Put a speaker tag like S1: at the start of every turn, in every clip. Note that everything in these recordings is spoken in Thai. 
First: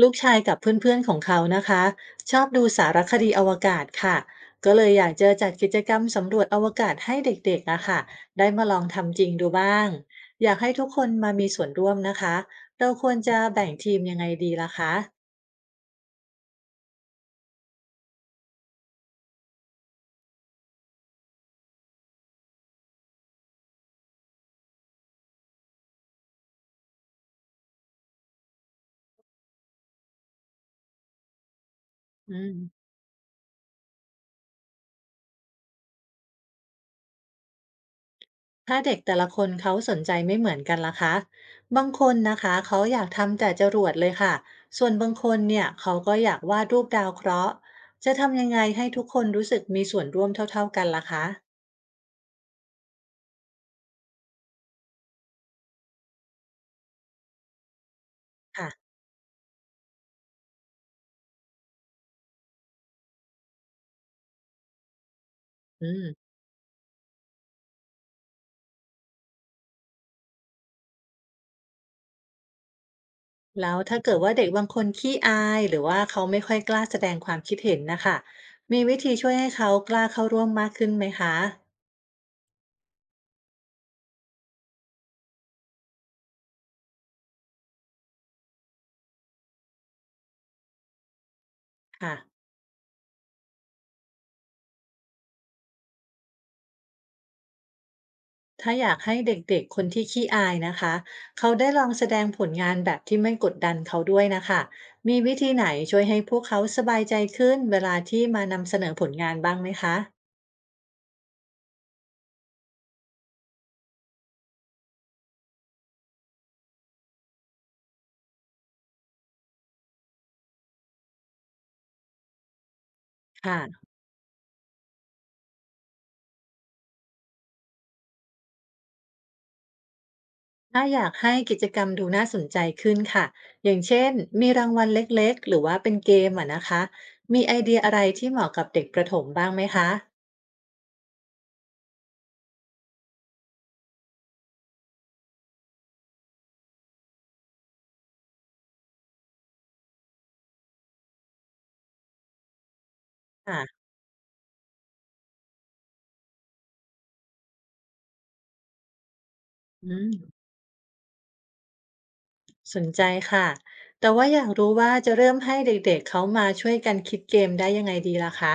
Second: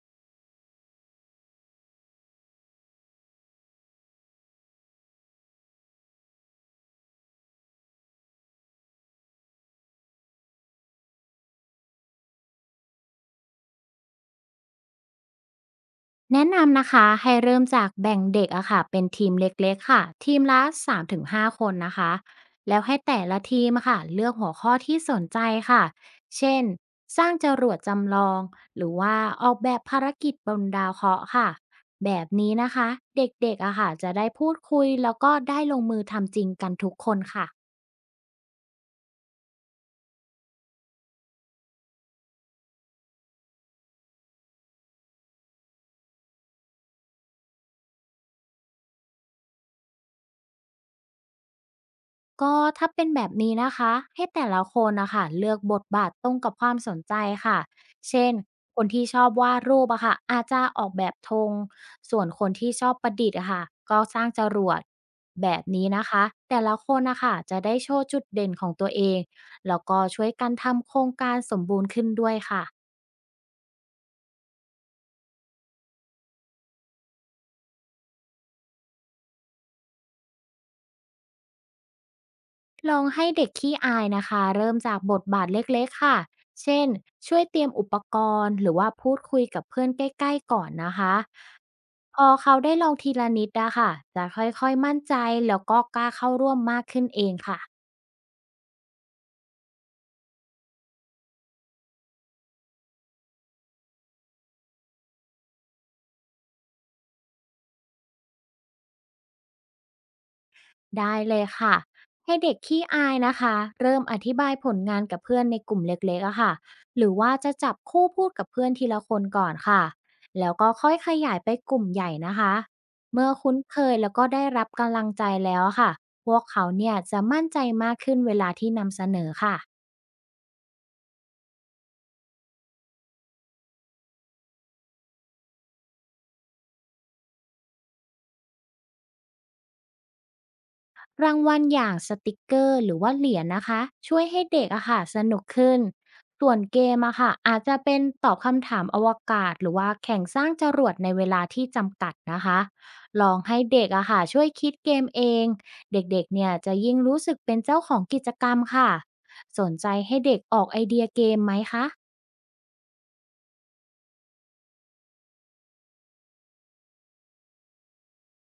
S1: ลูกชายกับเพื่อนๆของเขานะคะชอบดูสารคดีอวกาศค่ะก็เลยอยากจะจัดกิจกรรมสำรวจอวกาศให้เด็กๆนะคะได้มาลองทำจริงดูบ้างอยากให้ทุกคนมามีส่วนร่วมนะคะเราควรจะแบ่งทีมยังไงดีล่ะคะ
S2: แนะนำนะคะให้เริ่มจากแบ่งเด็กอะค่ะเป็นทีมเล็กๆค่ะทีมละ3-5คนนะคะแล้วให้แต่ละทีมอะค่ะเลือกหัวข้อที่สนใจค่ะเช่นสร้างจรวดจำลองหรือว่าออกแบบภารกิจบนดาวเคราะห์ค่ะแบบ
S1: อืม
S2: นี้นะคะเด็กๆอะค่ะจะได้พูดคุยแล้วก็ได้ลงมือทำจริงกันทุกคนค่ะ
S1: ถ้าเด็กแต่ละคนเขาสนใจไม่เหมือนกันล่ะคะบางคนนะคะเขาอยากทำแต่จรวดเลยค่ะส่วนบางคนเนี่ยเขาก็อยากวาดรูปดาวเคราะห์จะทำยังไงให้ทุกคนรู้สึกมีส่วนร่วมเท่าๆกันล่ะคะ
S2: ก็ถ้าเป็นแบบนี้นะคะให้แต่ละคนนะคะเลือกบทบาทตรงกับความสนใจค่ะเช่น
S1: ค่ะ
S2: คนที่ชอบวาดรูปอะค่ะอาจจะออกแบบธงส่วนคนที่ชอบประดิษฐ์อะค่ะก็สร้างจรวดแบบ
S1: อื
S2: นี้นะ
S1: ม
S2: คะแต่ละคนนะคะจะได้โชว์จุดเด่นของตัวเองแล้วก็ช่วยกันทำโครงการสมบูรณ์ขึ้นด้วยค่ะ
S1: แล้วถ้าเกิดว่าเด็กบางคนขี้อายหรือว่าเขาไม่ค่อยกล้าแสดงความคิดเห็นนะคะมีวิธีช่วยให้เขากล้าเข้าร่วมมากขึ้นไหมคะ
S2: ลองให้เด็กขี้อายนะคะเริ่มจากบทบาทเล็กๆค่ะเช่นช่วยเตรียมอุปกรณ์หรือว่าพูดคุยกับเพื่อนใกล้ๆก่อนนะคะ
S1: ค่ะ
S2: พอเขาได้ลองทีละนิดนะคะจะค่อยๆมั่นใจแล้วก็กล้าเข้าร่วมมากขึ้นเองค่ะ
S1: ถ้าอยากให้เด็กๆคนที่ขี้อายนะคะเขาได้ลองแสดงผลงานแบบที่ไม่กดดันเขาด้วยนะคะมีวิธีไหนช่วยให้พวกเขาสบายใจขึ้นเวลาที่มานำเสนอผลงานบ้างไหมคะ
S2: ได้เลยค่ะให้เด็กขี้อายนะคะเริ่มอธิบายผลงานกับเพื่อนในกลุ่มเล็กๆอะค่ะหรือว่าจะจับคู่พูดกับเพื่อนทีละคนก่อนค่ะแล้วก็ค่อยขยายไปกลุ่มใหญ่นะคะเมื่อคุ้นเค
S1: ค่ะ
S2: ยแล้วก็ได้รับกำลังใจแล้วอะค่ะพวกเขาเนี่ยจะมั่นใจมากขึ้นเวลาที่นำเสนอค่ะ
S1: ถ้าอยากให้กิจกรรมดูน่าสนใจขึ้นค่ะ อย่างเช่นมีรางวัลเล็กๆหรือว่าเป็นเกมอ่ะนะคะมีไอเดียอะไรที่เหมาะกับเด็กประถมบ้างไหมคะ
S2: รางวัลอย่างสติกเกอร์หรือว่าเหรียญนะคะช่วยให้เด็กอะค่ะสนุกขึ้นส่วนเกมอะค่ะอาจจะเป็นตอบคำถามอวกาศหรือว่าแข่งสร้างจรวดในเวลาที่จำกัดนะคะลองให้
S1: ค่ะ
S2: เด็กอะค่ะช่วยคิดเกมเองเด็กๆเนี่ยจะยิ่งรู้สึกเป็นเจ้าของกิจกรรมค่ะสน
S1: อื
S2: ใจให้เด็ก
S1: ม
S2: ออกไอเดียเกมไหมคะ
S1: สนใจค่ะ แต่ว่าอยากรู้ว่าจะเริ่มให้เด็กๆเขามาช่วยกันคิดเกมได้ยังไงดีล่ะคะ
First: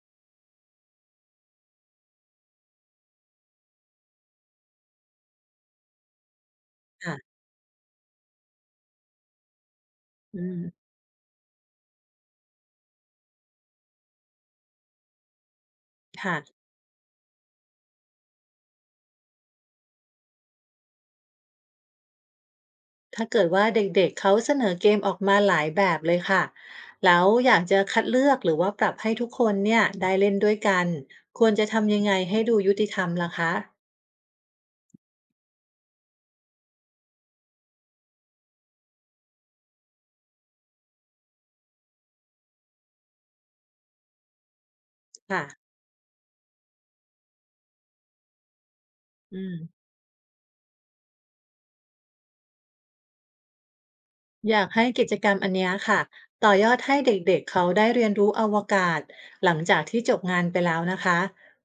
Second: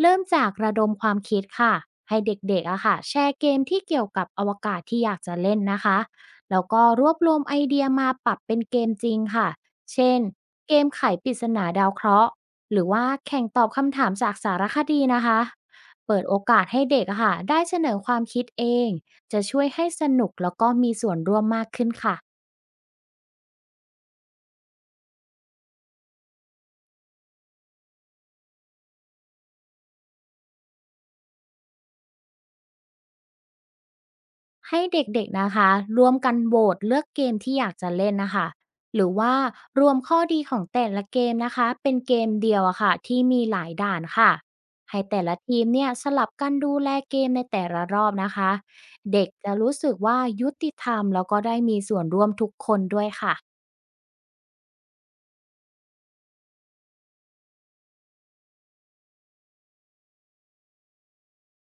S2: เริ่มจากระดมความคิดค่ะให้เด็กๆอะค่ะแชร์เกมที่เกี่ยวกับอวกาศที่อยากจะเล่นนะคะแล้วก็รวบรว
S1: ค่ะ
S2: มไอเดียมาปรับเป็นเกมจริงค่ะเช่น
S1: อืม
S2: เกมไขปริศนาดาวเคราะห์หรือว่าแข่งตอบคำถามจากสารคดีนะคะเปิดโอ
S1: ค่ะ
S2: กาสให้เด็กอะค่ะได้เสนอความคิดเองจะช่วยให้สนุกแล้วก็มีส่วนร่วมมากขึ้นค่ะ
S1: ถ้าเกิดว่าเด็กๆเขาเสนอเกมออกมาหลายแบบเลยค่ะแล้วอยากจะคัดเลือกหรือว่าปรับให้ทุกคนเนี่ยได้เล่นด้วยกันควรจะทำยังไงให้ดูยุติธรรมล่ะคะ
S2: ให้เด็กๆนะคะร่วมกันโหวตเลือกเกมที่อยากจะเล่นนะคะหรือว่ารวมข้อดีของแต่ละเกมนะคะเป็นเกมเดียวอะค่ะที่มีหลายด่านค่ะให้แต่ละ
S1: ค่ะ
S2: ทีมเนี่ยสลับกันดูแลเกมในแต่ละรอบนะคะเด็ก
S1: อื
S2: จะ
S1: ม
S2: รู้สึกว่ายุติธรรมแล้วก็ได้มีส่วนร่วมทุกคนด้วยค่ะ
S1: อยากให้กิจกรรมอันเนี้ยค่ะต่อยอดให้เด็กๆเขาได้เรียนรู้อวกาศหลังจากที่จบงานไปแล้วนะคะ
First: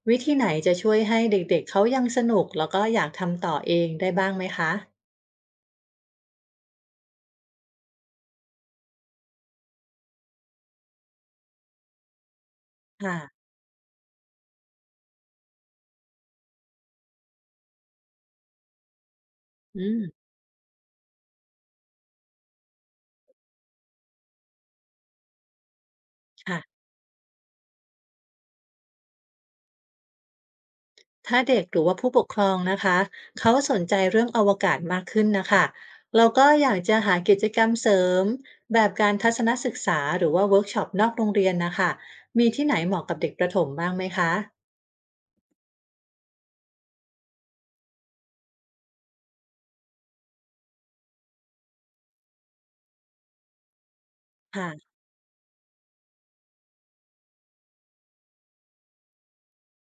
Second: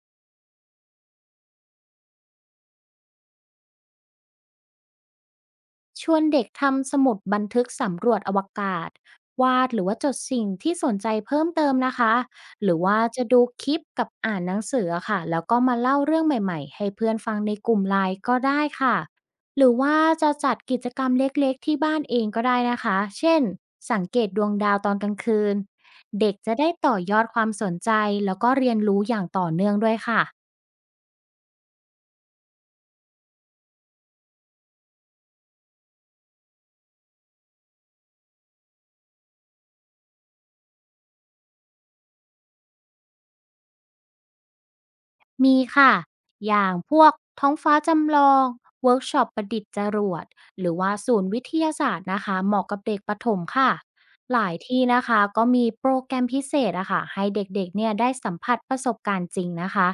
S1: วิธีไหนจะช่วยให้เด็กๆเขายังสนุกแล้วก็อยากทำต่อเองได้บ้างไหมคะ
S2: ชวนเด็กทำสมุดบันทึกสำรวจอวกาศวาดหรือว่าจดสิ่งที่สนใจเพิ่มเติมนะคะหรือว่า
S1: ค่ะ
S2: จะดูคลิปกับอ่านหนังสือค่ะแล้วก็มาเล่าเรื่องใหม่ๆให้เพื่อนฟังในกลุ่มไลน์ก็ได้ค่ะหรือ
S1: อื
S2: ว่า
S1: ม
S2: จะจัดกิจกรรมเล็กๆที่บ้านเองก็ได้นะคะเช่นสังเกตดวงดาวตอนกลางคืนเด็กจะได้
S1: ค่ะ
S2: ต่อยอดความสนใจแล้วก็เรียนรู้อย่างต่อเนื่องด้วยค่ะ
S1: ถ้าเด็กหรือว่าผู้ปกครองนะคะ เขาสนใจเรื่องอวกาศมากขึ้นนะคะเราก็อยากจะหากิจกรรมเสริมแบบการทัศนศึกษาหรือว่าเวิร์กช็อปนอกโรงเรียนนะคะมีที่ไหนเหมาะกับเด็กประถมบ้างไหมคะ
S2: มีค่ะอย่างพวกท้องฟ้าจำลอง เวิร์กช็อปประดิษฐ์จรวดหรือว่าศูนย์วิทยาศาสตร์นะคะ เหมาะกับเด็กประถมค่ะ หลายที่
S1: ค่ะ
S2: นะคะก็มีโปรแกรมพิเศษอะค่ะให้เด็กๆเนี่ยได้สัมผัสประสบการณ์จริงนะคะ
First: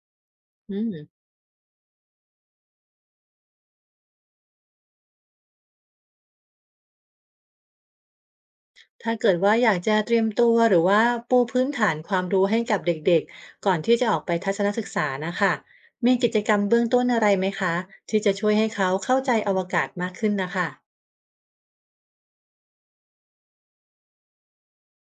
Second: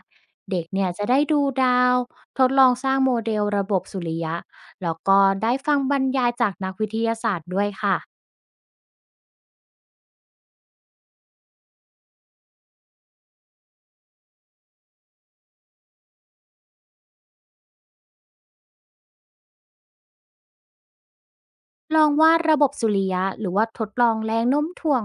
S2: เด็ก
S1: อื
S2: เนี่ย
S1: ม
S2: จะได้ดูดาว ทดลองสร้างโมเดลระบบสุริยะแล้วก็ได้ฟังบรรยายจากนักวิทยาศาสตร์ด้วยค่ะ
S1: ถ้าเกิดว่าอยากจะเตรียมตัวหรือว่าปูพื้นฐานความรู้ให้กับเด็กๆก่อนที่จะออกไปทัศนศึกษานะคะมีกิจกรรมเบื้องต้นอะไรไหมคะที่จะช่วยให้เขาเข้าใจอวกาศมากขึ้นนะคะ
S2: ลองวาดระบบสุริยะหรือว่าทดลองแรงโน้มถ่วง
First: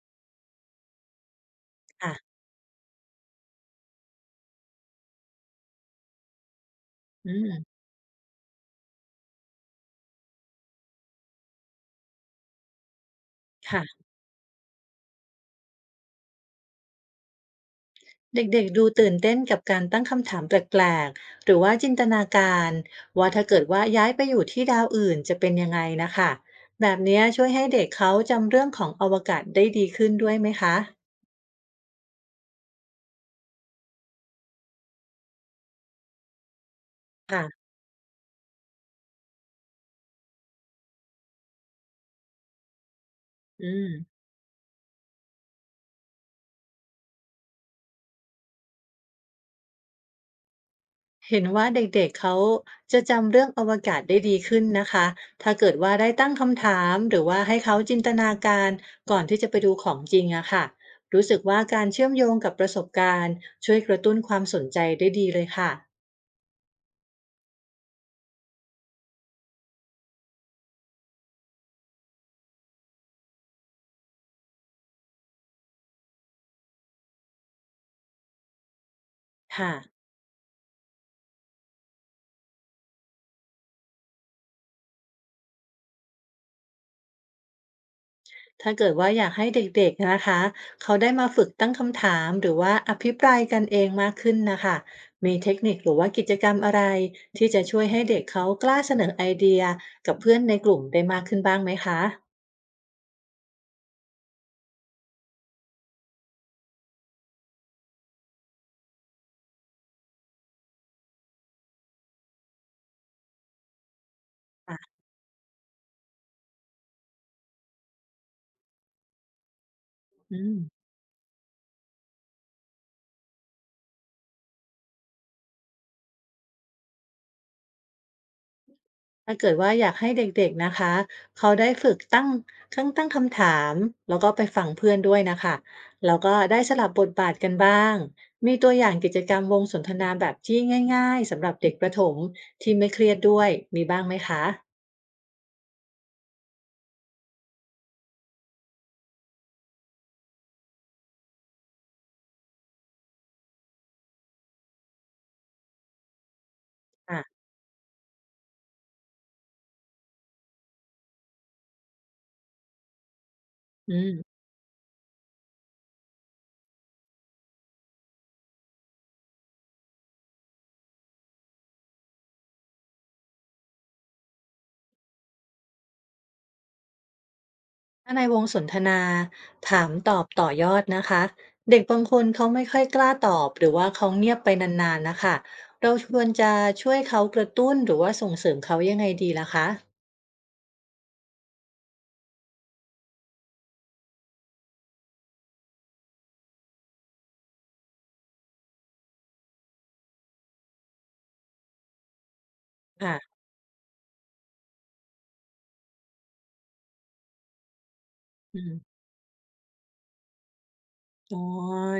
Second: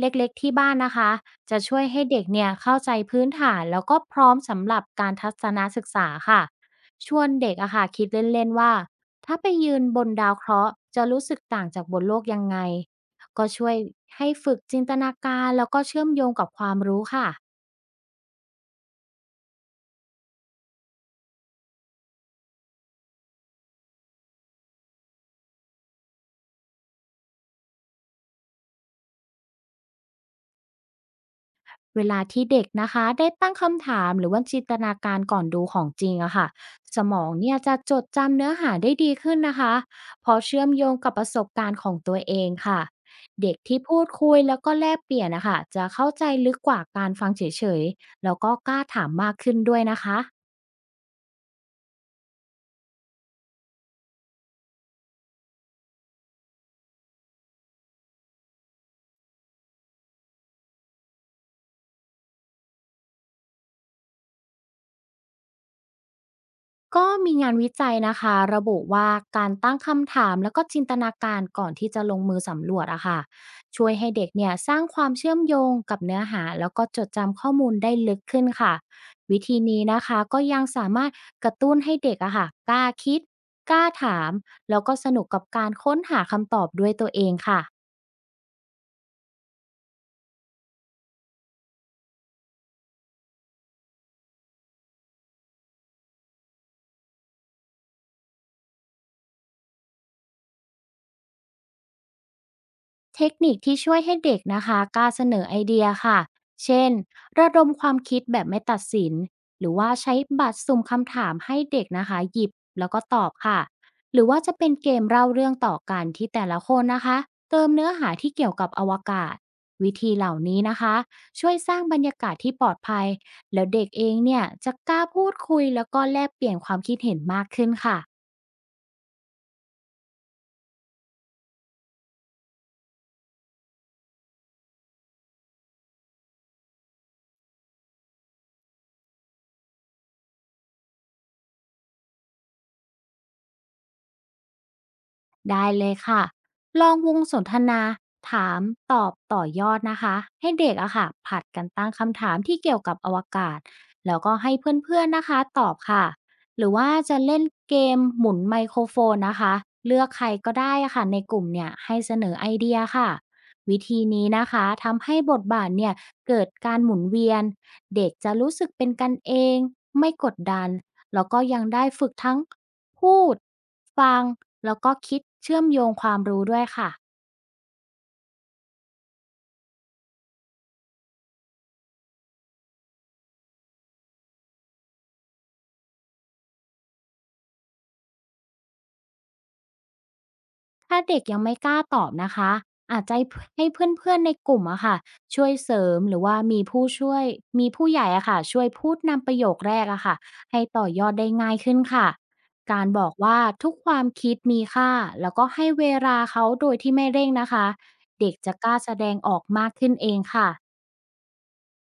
S2: เล็กๆที่บ้านนะคะจะช่วยให้
S1: ค่ะ
S2: เด็กเนี่ยเข้าใจพื้นฐานแล้วก็พร้อมสำหรับการทัศนศึกษาค่ะชวน
S1: อื
S2: เด็กอะ
S1: ม
S2: ค่ะคิดเล่นๆว่าถ้าไปยืนบนดาวเคราะห์จะรู้สึกต่างจากบนโลกยังไงก็ช่วย
S1: ค่ะ
S2: ให้ฝึกจินตนาการแล้วก็เชื่อมโยงกับความรู้ค่ะ
S1: เด็กๆดูตื่นเต้นกับการตั้งคำถามแปลกๆหรือว่าจินตนาการว่าถ้าเกิดว่าย้ายไปอยู่ที่ดาวอื่นจะเป็นยังไงนะคะแบบเนี้ยช่วยให้เด็กเขาจำเรื่องของอวกาศได้ดีขึ้นด้วยไหมคะ
S2: เวลาที่เด็กนะคะได้ตั้งคำถามหรือว่าจินตนาการก่อนดูของจริงอะค่ะสมองเนี่ย
S1: ค่ะ
S2: จะจดจำเนื้อหาได้ดีขึ้นนะคะเพอเชื่อมโยงกับประสบการณ์ของตัวเองค่ะเด็ก
S1: อื
S2: ที่
S1: ม
S2: พูดคุยแล้วก็แลกเปลี่ยนนะคะจะเข้าใจลึกกว่าการฟังเฉยๆแล้วก็กล้าถามมากขึ้นด้วยนะคะ
S1: เห็นว่าเด็กๆเขาจะจำเรื่องอวกาศได้ดีขึ้นนะคะ ถ้าเกิดว่าได้ตั้งคำถามหรือว่าให้เขาจินตนาการก่อนที่จะไปดูของจริงอะค่ะรู้สึกว่าการเชื่อมโยงกับประสบการณ์ช่วยกระตุ้นความสนใจได้ดีเลยค่ะ
S2: ก็มีงานวิจัยนะคะระบุว่าการตั้งคำถามแล้วก็จินตนาการก่อนที่จะลงมือสำรวจอะค่ะช่วยให้เด็กเนี่ยสร้างความเชื่อมโยงกับเนื้อหาแล้วก็จดจำข้อมูลได้ลึกขึ้นค่ะวิธี
S1: ค่ะ
S2: นี้นะคะก็ยังสามารถกระตุ้นให้เด็กอะค่ะกล้าคิดกล้าถามแล้วก็สนุกกับการค้นหาคำตอบด้วยตัวเองค่ะ
S1: ถ้าเกิดว่าอยากให้เด็กๆนะคะเขาได้มาฝึกตั้งคำถามหรือว่าอภิปรายกันเองมากขึ้นนะคะมีเทคนิคหรือว่ากิจกรรมอะไรที่จะช่วยให้เด็กเขากล้าเสนอไอเดียกับเพื่อนในกลุ่มได้มากขึ้นบ้างไหมคะ
S2: เทคนิคที่ช่วยให้เด็กนะคะกล้าเสนอไอเดียค่ะเช่นระดมความคิดแบบไม่ตัดสินหรือว่าใช้บัตรสุ่มคำถามให้เด็กนะคะหยิบแล้วก็ตอบค่ะหรือว่าจะเป็นเกมเล่าเรื่องต่อกันที่แต่ละคนนะคะเติมเนื้อหาที่เกี่ยวกับอวกาศวิธีเหล่า
S1: อืม
S2: นี้นะคะช่วยสร้างบรรยากาศที่ปลอดภัยแล้วเด็กเองเนี่ยจะกล้าพูดคุยแล้วก็แลกเปลี่ยนความคิดเห็นมากขึ้นค่ะ
S1: ถ้าเกิดว่าอยากให้เด็กๆนะคะเขาได้ฝึกตั้งคำถามแล้วก็ไปฟังเพื่อนด้วยนะคะแล้วก็ได้สลับบทบาทกันบ้างมีตัวอย่างกิจกรรมวงสนทนาแบบที่ง่ายๆสำหรับเด็กประถมที่ไม่เครียดด้วยมีบ้างไหมคะ
S2: ได้เลยค่ะลองวงสนทนาถามตอบต่อยอดนะคะให้เด็กอะค่ะผลัดกันตั้งคำถามที่เกี่ยวกับอวกาศแล้วก็ให้เพื่อนๆนะคะตอบค่ะหรือว่าจะ
S1: อ่ะ
S2: เล่นเกมหมุนไมโครโฟนนะคะเลือกใครก็ได้อะค่ะในกลุ่มเนี่ยให้เสนอไอเดียค่ะวิ
S1: อื
S2: ธี
S1: ม
S2: นี้นะคะทำให้บทบาทเนี่ยเกิดการหมุนเวียนเด็กจะรู้สึกเป็นกันเองไม่กดดันแล้วก็ยังได้ฝึกทั้ง พูดฟังแล้วก็คิดเชื่อมโยงความรู้ด้วยค่ะ
S1: ถ้าในวงสนทนาถามตอบต่อยอดนะคะเด็กบางคนเขาไม่ค่อยกล้าตอบหรือว่าเขาเงียบไปนานๆนะคะเราควรจะช่วยเขากระตุ้นหรือว่าส่งเสริมเขายังไงดีล่ะคะ
S2: ถ้าเด็กยังไม่กล้าตอบนะคะอาจจะให้เพื่อนๆในกลุ่มอะค่ะช่วยเสริมหรือว่ามีผู้ช่วยมีผู้ใหญ่อะค่ะช่วยพูดนำประโยคแรกอะค่ะให้ต่อยอดได้ง่ายขึ้นค่ะการบอก
S1: ค่ะ
S2: ว่าทุกความคิดมีค่าแล้วก็ให้เวลาเขาโดยที่ไม่เร่งนะคะเด็กจะ
S1: อื
S2: กล้า
S1: ม
S2: แสดงออกมากขึ้นเองค่ะ
S1: อ๋อ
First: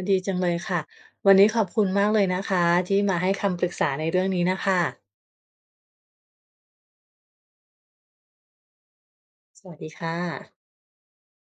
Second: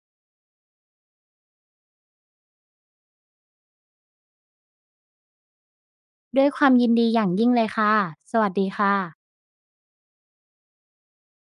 S1: ดีจังเลยค่ะ วันนี้ขอบคุณมากเลยนะคะที่มาให้คำปรึกษาในเรื่องนี้นะคะ
S2: ด้วยความยินดีอย่างยิ่งเลยค่ะสวัสดีค่ะ
S1: สวัสดีค่ะ